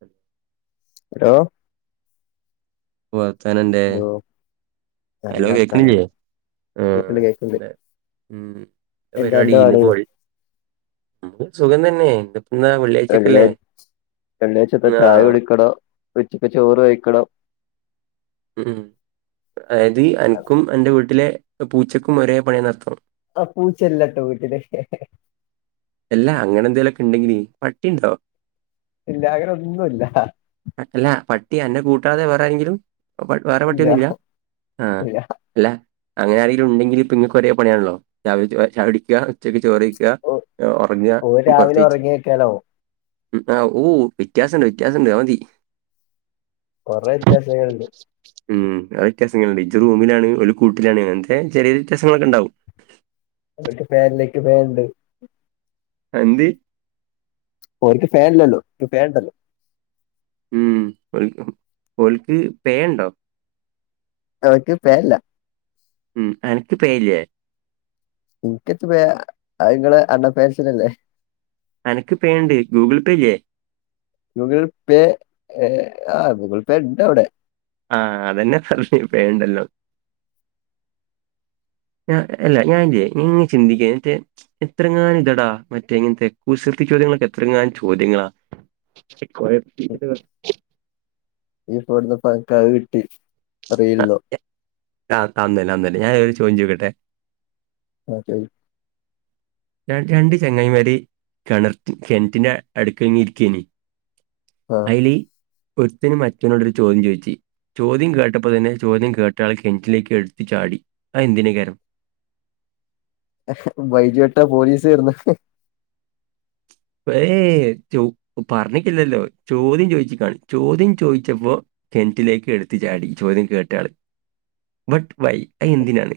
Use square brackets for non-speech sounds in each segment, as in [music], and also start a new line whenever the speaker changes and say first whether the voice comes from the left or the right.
right: ഹ്
left: ഹലോ
right: വർത്താനംണ്ട്
left: നല്ലർത്താനം
right: ഏയ് എന്താ ഉം
left: എന്താ അന്റെ പാട്
right: പരിപാടിന്ന് പോയ് നമ്മക്ക് സുഖം തന്നെ [unintelligible] ന്നാവുല്ലേ
left: വെള്ളിയാ വെള്ളിയാഴ്ചത്ത ചായ
right: ആഹ്
left: കുടിക്കണം ഉച്ചക്ക് ചോറ് കഴിക്കണം
right: ഉം ആയത് അനിക്കും അന്റെ വീട്ടിലെ പൂച്ചക്കും ഒരേ പണിയെന്നർത്ഥം
left: ആ പൂച്ചല്ലട്ടോ വീട്ടില്
right: എല്ല അങ്ങനെ എന്തേലുമൊക്കെ ഉണ്ടെങ്കില് പട്ടിണ്ടോ
left: ഇല്ല. അങ്ങന ഒന്നു ഇല്ല.
right: അല്ല പട്ടി അന്റെ കൂട്ടാതെ വേറെ ആരെെങ്കിലും വേറെ
left: ഇല്ല
right: പട്ടിയൊന്നുല്ല ആ
left: ഇല്ല
right: അല്ല അങ്ങനെ ആരെങ്കിലും ഉണ്ടെങ്കിലുപ്പോ ഇങ്ങൾക്ക് ഒരേ പണിയാണല്ലോ. രാവിലെ ആഹ് ചായകുടിക്ക്യാ ഉച്ചക്ക് ചോറ്ഴിക്ക്യാ
left: ഓ
right: ഉറങ്യ
left: ഓര് രാവിലെ
right: പ്രതേകിച്ച
left: ഒറങ്ങിയേക്കാലോ
right: ഉം ആഹ് ഓഹ് വ്യത്യാസുണ്ട്‌ വ്യത്യാസുണ്ട് അത് മതി
left: കൊറേ വ്യെത്യാസങ്ങള്ണ്ട്
right: ഉം അത് വ്യെത്യാസങ്ങള്ണ്ട് ഇജ് റൂമിലാണ് ഓല് കൂട്ടിലാണ് അങ്ങൻത്തെ ചെറ്യേ വ്യെത്യാസങ്ങളൊക്കെണ്ടാവും
left: അതൊക്കെ പേൻലേക്ക് പേൻണ്ട്
right: അന്തി
left: ഓർക്ക് ഫേൻല്ലല്ലോ ക്ക് ഫേൻണ്ടല്ലോ
right: ഉം ഓൽക് ഹം ഓൽക്ക് പേണ്ടോ
left: അവക്ക് പേല്ല
right: ഉം അനക്ക് പേ ഇല്യ
left: ഇന്കേത്ത് പേ അങ്ങളെ അണ്ടർ പെയ്സിനല്ലേ?
right: അനക്ക് പേണ്ട് ഗൂഗിൾ പേല്യെ
left: ഗൂഗിൾ പേ എ ആ ഗൂഗിൾ പേണ്ട് അവ്ടെ
right: ആഹ് അതന്നെ പറഞ്ഞെ പേ ഉണ്ടല്ലോ
left: [inaudible]
right: ഞാഅല്ല ഞാൻ ഇങ്ങനെ ചിന്ദിക്കുവാ ഇട്ട് എത്രങ്ങാനും ഇതടാ മറ്റേ ഇങ്ങനത്തെ കുസിൃതി ചോദ്യങ്ങളൊക്കെ എത്രങ്ങാനം ചോദ്യങ്ങളാ [unintelligible]
left: ഈ പടുന്ന പക്കാവ് കിട്ടി
right: ആ,
left: അറിയില്ലല്ലോ
right: ആ അന്നന്നെഅന്നന്നെ ഞാനൊരു ചോദ്യം ചോദിക്കട്ടെ
left: ഓക്കേ [inaudible]
right: രണ്ട് ചങ്ങൈമാര് കിണർ കിണറ്റിന്റെ അടുത്ത് തന്നെ ഇരിക്കയ്നി
left: ആഹ്
right: അയില് ഒര്ത്തന് മറ്റോനോടൊരു ചോദ്യം ചോയ്ച്ച് ചോദ്യം കേട്ടപ്പ തന്നെ ചോദ്യം കേട്ടാള് കെൺറ്റിലേക്ക് എട്ത്തി ചാടി അതെന്തിനെയ്ക്കാരം?
left: എഹെ ബൈജുവേട്ട പോലീസ് വെരുന്നു
right: ഏഹേ ചൊ പറഞ്ഞിക്കില്ലല്ലോ ചോദ്യം ചോയ്ച്ച്ക്കാണ് ചോദ്യം ചോയ്ച്ചപ്പോ കെൺറ്റിലേക്ക് എട്ത്ത് ചാടി ചോദ്യം കേട്ടാള് ബട്ട് വൈ? അത് എന്തിനാണ്?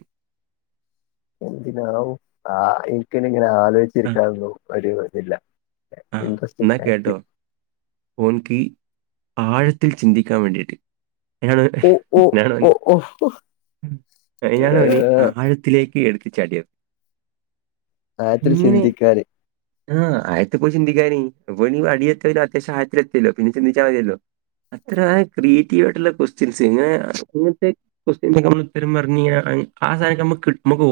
left: എന്തിന ഹും ആ എനിക്കിന ഇങ്ങനെ
right: ആ
left: ആലോചിച്ചിരിക്കാന്നു ഒരു ഇതില്ല
right: ആ
left: ഇൻട്രസ്റ്റിംഗ്
right: എന്നാകേട്ടോ
left: ഫാക്ട്
right: ഓർക്ക്ആഴത്തിൽ ചിന്തിക്കാൻ വേണ്ടിയിട്ട്
left: ഓ ഓ
right: ഞാനാണ്
left: ഓ ഓ
right: ഞൻ
left: ഏഹ്
right: ഇനിആഴത്തിലേക്ക് എടുത്തി ചാടിയത്
left: ആഴത്തിൽ
right: ഇങ്ങനെ
left: ചിന്തിക്കാതെ
right: ആ അയ പോയി ചിന്തിക്കാനേ അടിയെത്തും അത്യാവറശ്യം ആയത്തിൽ എത്തിയ ലോ പിന്നെ ചിന്തിച്ചാ ൽമതിയല്ലോ അത്ര ക്രിയേറ്റീവ് ആയിട്ടുള്ള ക്വസ്റ്റ്യൻസ് ഇങ്ങത്തെ ക്വസ്റ്റ്യൻസ്ഉത്തരം പറഞ്ഞ് കഴിഞ്ഞആ സാ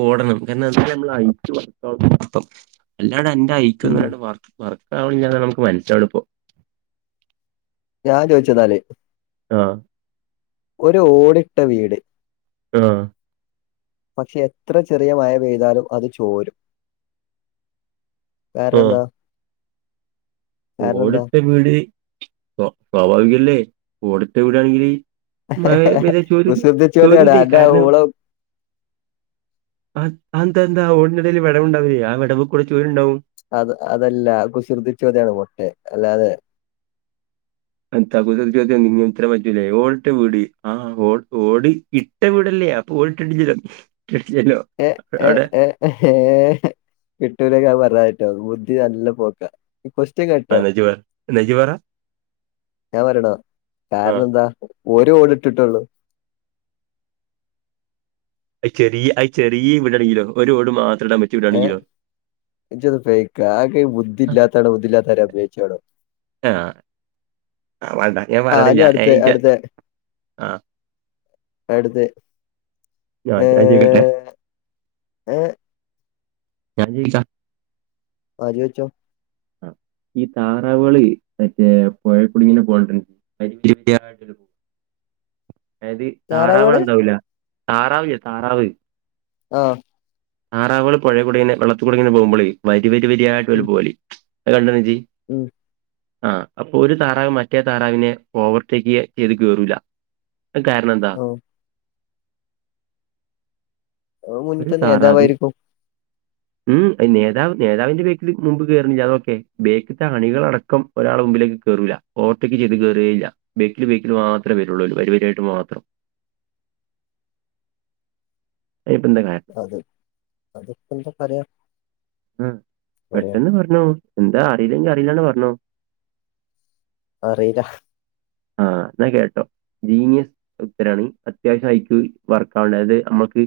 right: ഓടണം കാരണം അത് നമ്മുടെ ഐറ്റുംആണ് പ്പം അല്ലാണ്ട് എൻന്റെ ഐക് യു
left: ഉം
right: വർക്കാവില്ല എന്നാ മനസിലാക്കുന്നത് പ്പം
left: ഞാൻ ചോദിച്ചെന്നാല്.
right: ആ
left: ഒരു ഓടിട്ട വീട്
right: ആഹ
left: പക്ഷെ എത്ര ചെറിയ മഴ പെയ്താലും അത് ചോരും വേറെ എന്താ കാരണം എന്താ
right: ഓട്ട്ടെ വീട് സ് സ്വാഭാവികല്ലേ ഓട് ട്ടെ വീടാണെങ്കില് മഴ പെയ്ത ചോരു
left: കുസൃതി ചോദ്യാണ്
right: ചോരുല്ലേ
left: അന്റെ
right: കാരണം
left: ഊള
right: ആ അന്താന്താ ഓടിനടയിൽ വിടവംണ്ടാവില്ലേ ആ വിടവ കൂടെ ചോരുണ്ടാവും
left: അത് അതല്ല കുസൃതിച്ചോദ്യാണ് പോട്ടെ അല്ലാതെ
right: തപ്പത് ചോദ്യനിങ്ങക്ക് ഉത്തരം പറ്റൂലേ ഓൾട് വിടി ആ ഓടി കിട്ട് ഏ വിടല്ലി അപ്പോൾ ഓടിട്ടില്ലല്ലോ
left: ഏ് ഏ ഏ് ഏഹ് കിട്ടൂലങ്കി അത് പറഞ്ഞതിട്ടോ ബുദ്ധി നല്ല പോക്കാ കൊസ്റ്റ്യൻ കഴി
right: ആ നെജിവർ നെജിവറ
left: ഞാൻ പറയണോ
right: ആ
left: കാരണം എന്താ ഒരു ഓട് ഇട്ടിട്ടള്ളൂ.
right: അത് ചെറിയ അത് ചെറിയ ഇവിടാണെങ്കിലോ ഒരു ഓട് മാത്രം ഇടാ പറ്റി വിടുകയാണെങ്കിലോ?
left: ഇജ്ജോന്നു പൊയ്ക്കെ കാക്ക് ബുദ്ധി ഇല്ലാത്തെ ആണോ ബുദ്ധി ഇല്ലാത്തമാരി അഭിനയ്ക്കാണോ ആ ഇനി അടുത്ത
right: [unintelligible]
left: അവിടുത്തെ
right: ആഹ് ഞാൻ ചോയ്ക്കട്ടെ
left: ഏഹ്
right: ഞാൻ ചോയ്ച്ചാ
left: വായില് വെച്ചോ
right: ആഹ് ഈ താറാവുകളെ മറ്റേ പുഴേക്കൂടിങ്ങനെ പോണത് വരി വരിയായിട്ട്
left: [inaudible]
right: അതായത് താറാവുകള്
left: താറാവാണ്
right: എന്താവൂല താറാവില്ലേ താറാവ്
left: ആഹ്
right: താറാവ്കള് പുഴേ കൂടിങ്ങനെ വെള്ളത്തി കൂടിങ്ങനെ പോകുമ്പോളേ വരി വരി വരിയായിട്ട് പോവല് അത് കണ്ടുക്കുന്നോ ഇജ്ജ്
left: ഉംഹ്
right: ആഹ് അപ്പൊ ഒരു താറാവ് മറ്റേ താറാവിനെ ഓവർടേക്ക് ചെ ചെയ്ത് കേറൂല അത് കാരണം എ
left: ആ ആ,
right: ഒരു
left: മുന്നത്തെ
right: താറാവ്
left: നേതാവായിരിക്കും
right: ഉംഹ് നേതാവ് നേതാവിന്റെ ബേക്കില് മുമ്പ് കേയറില്ല അത് ഓക്കെ ബേക്ക് കാണികളടക്കം ഒരാളെ മുമ്പിലേക്ക് കയറൂല്ല ഓവർ ടെയ്ക്ക് ചെയ്ത് കയറേയില്ല ബാക്കിൽ ബാക്കിൽ മാത്രേ വരുള്ളൂ വരി വരിയായിട്ട് മാത്രം. അതിന് ഇപ്പൊ എന്താ കാര
left: അതെ അതൊക്കെ എന്താ പറയാ
right: ഉംഹ്
left: പറയാ
right: പെട്ടെന്ന് പറഞ്ഞോളു എന്താ അറിയില്ലെങ്കിൽ അറിയില്ലാന്ന് പറഞ്ഞോ
left: അറിയില്ല
right: ആഹ് എന്നാ കേട്ടോ ജീനിയസ് ഉത്തരാണ് അത്യാവശ്യം ആയിട്ട് വർക്കാവില്ല അതായത് നമ്മുക്ക്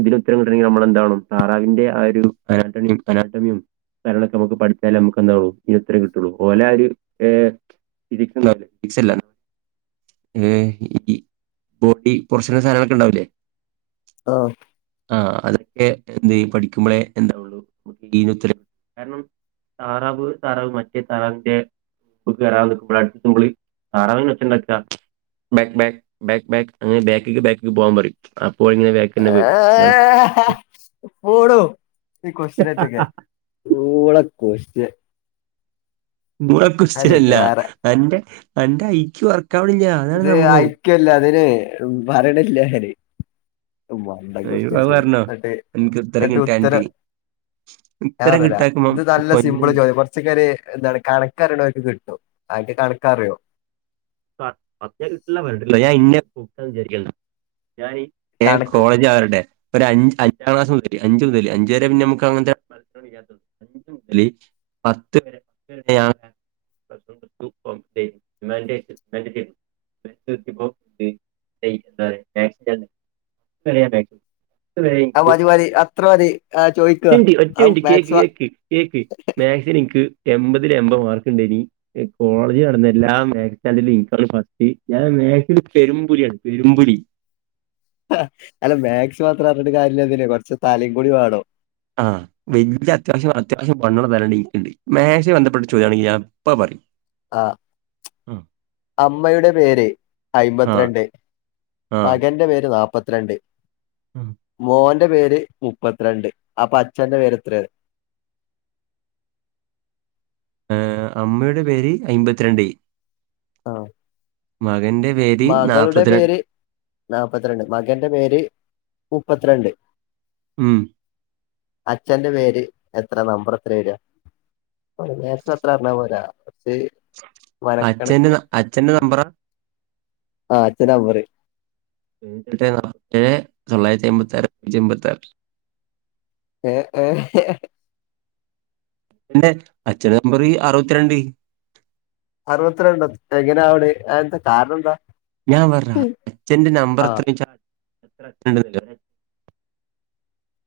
right: ഇതിൽ ഉത്തരം കിട്ടണെങ്കിൽ നമ്മളെന്താവണം താറാവിന്റെ ആ ഒരു അനാടമിയും അനടമിയും കാരണംമൊക്കെ നമുക്ക് പഠിച്ചാലേ നമുക്ക് എന്താ ഉള്ളൂ ഇതിന് ഉത്തരം കിട്ടുള്ളൂ ഓല് ആണെങ്കി ഒരു ആഹ് [unintelligible] ഏഹ് ഈ ബോഡി പോർഷനും സാധനങ്ങളൊക്കെ ഉണ്ടാവില്ലേ
left: ആഹ്
right: ആഹ് അതൊക്കെ എന്ത് പഠിക്കുമ്പോളേ എന്താവുള്ളു ജീവിതത്തില് കാരണം താറാവ് താറാവ് മറ്റേ താറാവിന്റെ [unintelligible] താറാവിന്റെ ഒച്ചയുണ്ടാക്കുവാ ബാക്ക് ബാക്ക് ബാക്ക് ബാക്ക് അങ്ങനെ ബാക്കക്ക് ബാക്കക്ക് പോവാൻ പറയും അപ്പോ ഇങ്ങനെ ബാ
left: പോടോ ഈ കൊസ്റ്റിയനായിട്ടൊക്കെ നിങ്ങടെ ക്യൊസ്ടിയൻ
right: ഊള
left: ചോദിക്ക
right: ക്വസ്റ്റ്യൻല്ല
left: വേറെ
right: അന്റെ അന്റെ ഐക്യു വർക്കവണില്ല.
left: ഇത് ഐക്യു അല്ല അതിന് പറയണില്ല ഞാന്. വണ്ട
right: അയ്യോ, അത്
left: [unintelligible]
right: പറഞ്ഞോ
left: എന്നട്ട്
right: എനിക്ക് ഉത്തരം
left: നട്ട് ഉത്തര
right: കിട്ടാനിട്ട്
left: ഞാൻ
right: ഉത്തരം
left: പറഞ്ഞേര
right: കിട്ടാക്കുമ്പോ
left: ഇത് നല്ല സിമ്പിൾ
right: കൊഞ്ഞിനും
left: ചോദ്യ ഫസ്റ്റ് കുറിച്ചൊക്കെ ഒരു എന്താണ് കണക്കറീണോന്ക്ക് കിട്ടും. അണ്ക്ക് കണക്കറിയോ
right: പ കിട്ടുള്ള പറഞ്ഞത്തിട്ടില്ല ഞാൻ ഇന്നേ വിചാരിക്കണ്ട ഞാന് ഏഹ്
left: കണക്ക്
right: കോളേജ് ആരുടേ ഒരു അഞ്ച് അഞ്ചു ക്ലസ് മുതല് അഞ്ച് മുതൽ അഞ്ച വരെ പിന്ന നമുക്ക് അങ്ങനത്തെ [unintelligible] [unintelligible] പത്ത് വരൊണ് [unintelligible] [unintelligible] കറിയാതെ ഇത് വരെ
left: ആ
right: ആയിട്ടും
left: മതി മതി അത്ര മതി ആ ചോദിക്കുക
right: ഒറ്റമിനുട്ട്
left: ആ
right: ഒറ്റമിനുട്ട് കേക്ക്
left: മാത്സ്
right: കേക്ക്. കേക്ക് മാക്സ്ന് ഇൻക്ക് എമ്പതില് എമ്പത് മാർക്ക്ണ്ടായ്നി കോളേജ് നടന്ന എല്ലാ മേ അതില് ഇക്കാണ് ഫസ്റ്റ് ഞാൻ മേക്‌സ്‌ല് പെരും പുല്യാണ് പെരും പുലി
left: അല്ല മാക്സ് മാത്രം അർഞ്ഞിട്ട് കാര്യല്ലത്‌നേ കൊർച്ച് തലിം കൂടി വാണം
right: ആഹ് വല്യ അത്യാവശ്യം അത്യാവശ്യം വണ്ണള്ളെ തലന്നെൻക്ക്ണ്ട് മേക്സായ് ബെന്ധെപ്പെട്ട ചോദ്യാണെങ്കി ഞാൻപ്പ പറിം
left: ആഹ് അമ്മയുടെ പേര്
right: ആ
left: അയ്മ്പത്ത് രണ്ട്
right: ആ.
left: മകന്റെ പേര് നാപ്പത്ത്‌രണ്ട്
right: ഉം
left: മോന്റെ പേര് മുപ്പത്ത്രണ്ട് അപ്പൊ അച്ഛന്റെ പേര് എത്രയ
right: ഏഹ് അമ്മയുടെ പേര് അയ്മ്പത്ത്‌രണ്ട്
left: ആഹ്
right: മകന്റെ പേര് നല്ലപത്തിരണ്ട്
left: നാപ്പത്ത്‌രണ്ട് മകന്റെ പേര് മുപ്പത്ത്‌രണ്ട്
right: ഉം
left: അച്ഛന്റെ പേര് എത്ര നമ്പർ എത്ര വരാ [unintelligible] നേരത്തെ അത്ര അറഞ്ഞാ പോരാ പക്ഷേ
right: അച്ഛന്റെ അച്ഛന്റെ നമ്പറാ
left: ആഹ് അഛനാ പറി
right: ട്ടേ നാപ്പ്ത്തേഴേ തൊള്ളായ്ര്ത്തി അയ്മ്പത്താറ് റ്റി മ്പെത്താറ്
left: ഏഹ് ഏഹ്
right: ന്റെ അച്ഛനമ്പത് അറുപത്തിരണ്ട്
left: അർവത്രണ്ടാ എങ്ങനെ ആവ്ണെ അഹ് എന്താ കാരണം എന്താ
right: ഞാൻ പർഞ്ഞരാ അച്ഛന്റെ നമ്പർ
left: ആ
right: എത്രേയ്ചാ എത്ര അക്കണ്ട് [unintelligible]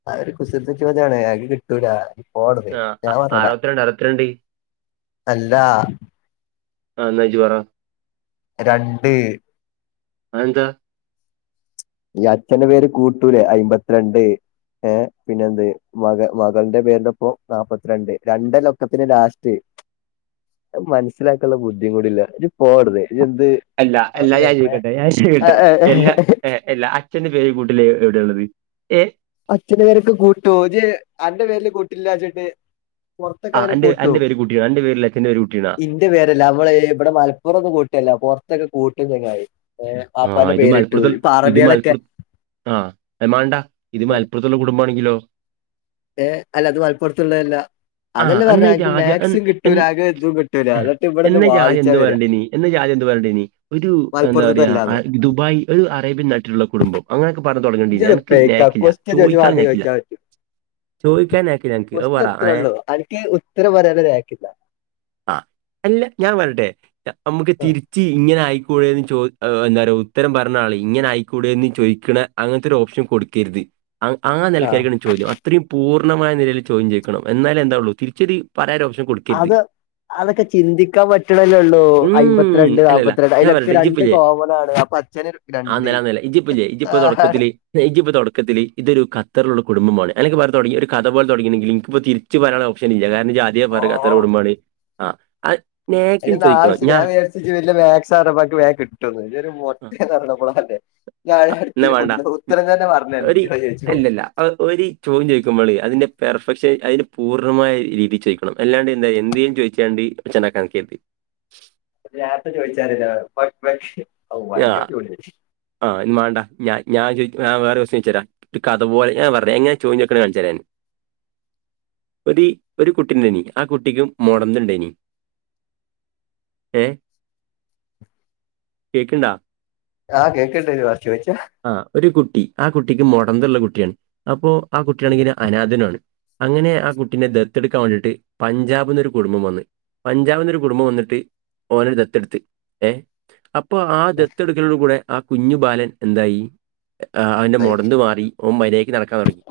left: ആഹ് ഒര് കുസൃതി ചോദ്യാണ് അക്ക് കിട്ടൂലാ ഓട
right: ആ,
left: ഞാൻ
right: അ-
left: പറഞ്ഞേല
right: അറുപത്തിരണ്ട് അറുപത്തിരണ്ട്
left: അല്ലാ
right: ആഹ് എന്നാജ് പറാ
left: രണ്ട്
right: അ എന്താ
left: ഈ അച്ഛന്റെ പേര് കൂട്ടൂലേ അയമ്പത്തിരണ്ട് ഏഹ് പിന്നെന്ത് മക മകൾന്റെ പേര്ന്റൊപ്പം നാപ്പത്ത്‌രണ്ട് രണ്ടന്നെ ഒക്കെത്തിന്റിം ലാസ്റ്റ് മനസ്സിലാക്കുള്ള ബുദ്ധി കൂടില്ല ഇജ്ജ് പോഅവ്ട്ന്ന്
right: അല്ല എല്ലാ ഞാൻ ചോയ്ക്കട്ടെ ഞാൻ ചോയ്ക്കട്ടെ എല്ലാ ഏഹ് അല്ല അച്ഛന്റെ പേര് കൂട്ടില് എവിടെയള്ളത് ഏഹ്
left: അച്ഛന്റെ പേരൊക്കെ കൂട്ടോ അന്റെ പേരില് കൂട്ടില്ലച്ചിട്ട്
right: ആഹ് എന്റെ അന്റെ പേര് കുട്ടിന്നാ എന്റെ പേരില് അച്ഛന്റെ പേര് കുട്ടിന്നാ
left: ഇന്റെ പേരല്ലാ അമ്മള് ഇബ്ടെ മലപ്പാെറം കൂട്ടല്ലാ പൊർത്തൊക്കെ കൂട്ടും ചെങ്ങായ് ഏഹ് ബാപ്പാന്റെ പേരിട്ടു ഇപ്പൊ അറബികളെക്കെ
right: ആഹ് അത് മാണ്ട ഇത് മലപ്പർത്ത്ള്ള കുടുംബാണെങ്കിലോ
left: ഏഹ് അല്ല അത് മലപ്പൊർത്ത്ള്ളല്ലാ
right: ആ
left: അതല്ലേ
right: എന്നാ ഇത്
left: പറഞ്ഞെ മാക്സും
right: ആദ്യം
left: കിട്ടൂല ആകെ ഇതും കിട്ടൂല
right: ആഹ്.
left: എന്നിട്ട് ഇവിടെന്ന്
right: എന്ന ജാതി
left: വാദിച്ചാ
right: എന്ത്
left: വരാ
right: പറയണ്ടീനി എന്ന ജാതിം എന്ത് പറഞ്ഞണ്ടനി ഒരു എന്താ പറയയാ
left: മലപ്പുറത്തതല്ലാന്ന്
right: ദുബായ് ഒരു അറേബ്യൻ നട്ടിലുള്ള കുടുംബം അങ്ങനെയൊക്കെ പറഞ്ഞ് തുടങ്ങേണ്ടിനി
left: ഇജ്ജത്
right: അനിക്ക്
left: ഫേക്കാ
right: നേക്കില്ല
left: ക്വസ്റ്റ്യൻ
right: ചോദിക്കാനും നേക്കില്ല ചോദിക്കാൻ നേക്കില്ല എനിക്ക് അത് പറ
left: കൊസ്റ്റ്യൻ
right: ഏ
left: ഇത്രൊള്ളൂ അൻക്ക് ഉത്തരം പറയാനാെര് നാക്ക്ല്ലാ
right: ആഹ് അല്ല ഞാൻ പറയട്ടെ നമ്മുക്ക് തിരിച്ച് ഇങ്ങനെ ആയിക്കൂടെന്ന് ചോ എന്താ പറയ ഉത്തരം പറഞ്ഞാള ഇങ്ങനെ ആയിക്കൂടീ ചോദിക്കണ അങ്ങനത്തെ ഒരു ഓപ്ഷൻ കൊടുക്കരുത് ആഹ് ആ
left: ആഹ്
right: നെലക്കായ്ക്കണം ചോദ്യം അത്രെയും പൂർണ്ണമായ നിലയില് ചോദ്യം ചോയ്ക്കണം എന്നാലെ എന്താവൊള്ളൂ തിരിച്ചതി പറയ ഓപ്ഷ കൊട്
left: അത് അതൊക്കെ ചിന്തിക്കാൻ പറ്റണല്ലേള്ളൂ
right: ഉം
left: അയമ്പത്തിരണ്ട്
right: അല്ലല്ല
left: നാല്പത്തി രണ്ട്
right: ഞാൻ
left: അതിലൊക്കെ രണ്ട് കോമൺ ആണ് അപ്പൊ അച്ഛന
right: ആന്ന് ആന്ന്ലേ ഇജിപ്പ ഇല്ലേ ഇജിപ്പ താെടക്കത്തില് എനിക്കിപ്പൊ തുടക്കത്തില് ഇതൊരു ഖത്തറിലുള്ള കുടുംബം പോലെ അല്ലെങ്കി [unintelligible] തുടങ്ങി ഒരു കഥ പോലെ തുടങ്ങിയെങ്കി എനിക്കിപ്പോ തി ചച്ച് പറയാനുള്ള ഓപ്ഷൻ ഇല്ല കാരണം ആദ്യവ
left: ഓ
right: പറ അത്ര കുടുംബമാണ് ആ നേക്കും
left: അയ്നൊന്നും
right: ചോദിക്കണം
left: ആവിശ്യം ഇല്ല
right: ഞാൻ
left: ഞൻ വിചാരിച് നി വലിയ മാത്‍സ് അണ്ണന് അറിഞ്ഞപ്പോ വേഗം കിട്ടുന്ന നി ഒരു
right: ആ,
left: മൊട്ട ആണന്നു അറിഞ്ഞ
right: എന്നാ
left: ഇപ്പോ
right: വേണ്ട
left: അല്ല [unintelligible]
right: ഉം,
left: ഉത്തരം തന്നെ [inaudible]
right: ഒരു
left: ചോദിച്ചോ
right: അല്ലല്ല ഒരു ചോദ്യം ചോയ്ക്കുമ്പോള അതിന്റെ പെർഫെക്ഷൻ അതിന്റെ പൂർണ്ണമായരീതി ചോദിക്കണമ് ണം അല്ലാണ്ട് എന്തിയന്ന് ചോയ്ച്ചാണ്ടി ഒച്ച ഉണ്ടാക്കാൻ നിക്കരുത്
left: രത്തെ ചോദിച്ചാൽ ഞൻ [unintelligible]
right: ആഹ് വേണ്ട ഞ ഞൻ ചോ ഞാന് വേറെ കോസ്റ്റിയൻ ചോയ്ച്ച തരാ ഒരു കഥ പോലെ ഞാന് പറഞ്ഞ എങ്ങനാ ചോദ്യംചൊയ്ക്കണ കാണിച്ച തരാംഞാൻ ഒരു ഒരു കുട്ടിണ്ടനി ആ കുട്ടിക്കും മുടന്ത് ഉണ്ടായിനി ഏെ കേക്കിണ്ടാ
left: ആഹ് കേൾക്കുണ്ട് ചോയ്ച്ച
right: ആ ഒരു കുട്ടി ആ കുട്ടിക്ക് മൊടന്തുള്ള കുട്ടിയാണ് അപ്പൊ ആ കുട്ടിയാണെങ്കിൽ അനാഥനണ് അങ്ങനെ ആ കുട്ടിനെ ദത്ത് എടുക്കാൻ വേണ്ടിയിട്ട് പഞ്ചാബിന്ന് ഒരു കുടുംബം വന്നു പഞ്ചാബിന്ന് ഒരു കുടുംബം വന്നിട്ട് ഒനേ ദത്തെടുത്ത് ഏഹ അപ്പൊ ആ ദെത്തെടുക്കലോടു കൂടെ ആ കുഞ്ഞു ബാലൻ എന്തായി ആ് അവന്റെ മുടഥ് മാറി ഓൻ മര്യാദക്ക് നടക്കാൻ തുടങ്ങി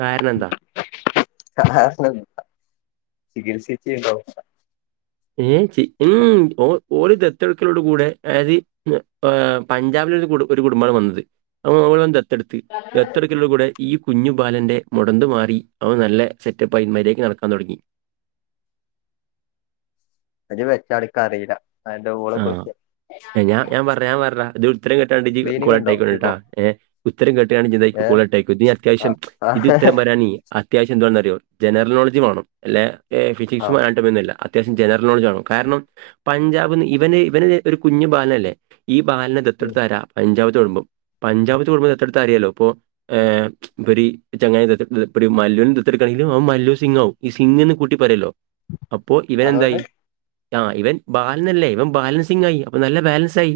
right: കാരണം എന്താ
left: [unintelligible]
right: [unintelligible] ദത്തെടുക്കലോട്കൂടെ അതായത് ആഹ് പഞ്ചാബില ഒരു ഒരു കുടുംബമാണ് വന്നത് [unintelligible] ടുത്ത് ദത്ത് എടുക്കലോടു കൂടെ ഈ കുഞ്ഞു ബാലന്റെറെ മുടന്ത് മാറി അവൻ നല്ല സെറ്റപ്പായി മര്യാദക്ക് നടക്കാൻ തുടങ്ങി
left: അത് വെച്ചളിക്ക അറിയില്ല അതിന്റെ ഊള
right: ആ
left: കോസ്റ്റിയൻ
right: ഏ ഞാഞാൻ പറ ഞാൻ പറഞ്ഞ ഉത്തരം കിട്ടണ്ട് നി
left: ക്ലീനിങ് ഉണ്ടോ ഇപ്പോ
right: [unintelligible] ഏ ഉത്തരം കേട്ടുകാണ് [unintelligible]
left: ഏഹ്
right: കോൾ കട്ടായി പോയി ഇാ അത്യാവശ്യം
left: ആഹ്
right: ഇത്
left: ആഹ്
right: ഉത്തരം പറാ നീ അത്യാവശ്യം എന്തുവാന്ന് അറിയോ ജനറൽ നോൾഡ്ജ് വേണം അല്ലെ ഫ്യ്സിക്സും
left: ആഹ്
right: ആനോടോമി യൊന്നും അല്ല അത്യാവശ്യം ജനറൽ നോൾഡ്ജ് ആവണം കാരണം പഞ്ചാബിന്ന് ഇവന് ഇവന് ഒരു കുഞ്ഞു ബാലൻ അല്ലേ ഈ ബാലനേ
left: ഉം
right: ദത്ത്എടുത്തയരാ പഞ്ചാബത്ത് കുടുംബം പഞ്ചാബത്ത് കുടുംബം ദത്ത്എടുത്താറിയാലോ ഇപ്പോ ആഹ് ഇപ്പൊ ചങ്ങായി മല്ലുനേ ദത്ത് എടുക്കുവാണ്ണാക്കി അവൻ മല്ലുസിങ് ആവും സിംഗ് എന്ന് കുട്ടി പറയല്ലോ അപ്പോ ഇവൻ
left: അതുകൊണ്ട്
right: എന്തായി ആഹ് ഇവൻ ബാലനല്ലേ ഇവൻ ബാലൻസിങ് ആയി അപ്പൊ നല്ല ബാലൻസ് ആയി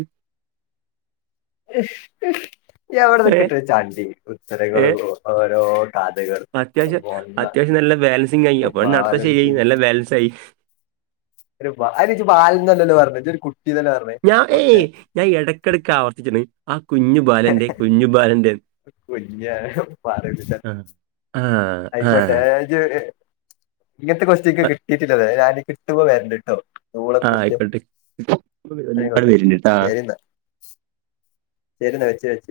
left: അവിടെ
right: ഏ
left: നിക്കിട്ട് ചാണ്ടി ഉത്തരങ്ങള
right: ഏ
left: ഓരോ കഥകളും
right: അത്യാവശ്യം അത്യാവശ്യം നല്ല ബാലൻസിംഗ ആയി അപ്പോഴ നടത്ത ശരിയായി
left: ബാലൻസ്
right: നല്ല ബാലൻസ് ആയി
left: [unintelligible] ബാലൻ എന്നല്ലല്ലോ പറഞ്ഞേ ഒരു കുട്ടിന്നല്ലേ പറഞ്ഞേ
right: ഞാൻ ഏയ് ഞാൻ ഇടയ്ക്കിടക്ക് ആവർത്തിച്ചിരുന്നു ആ കുഞ്ഞു ബാലൻന്റെ കുഞ്ഞു ബാലന്റെ
left: [unintelligible]
right: ആ ആ ആ
left: ആയിക്കോട്ടെ ഇങ്ങനത്തെ കോസ്റ്റിയൻ
right: ആ,
left: എനിക്ക് കിട്ടിട്ട് ഇല്ല വേറെ ഞൻ കിട്ടുപോ വരകേട്ടോ ഓൾ തെ ബെസ്റ്റ്
right: ആയിക്കോട്ടെ ഒരുപാട്
left: ആയിക്കോട്ടെ
right: പേരുണ്ട് കേട്ടോ
left: ശരി എന്നാ [unintelligible] വെച്ചു വെച്ചു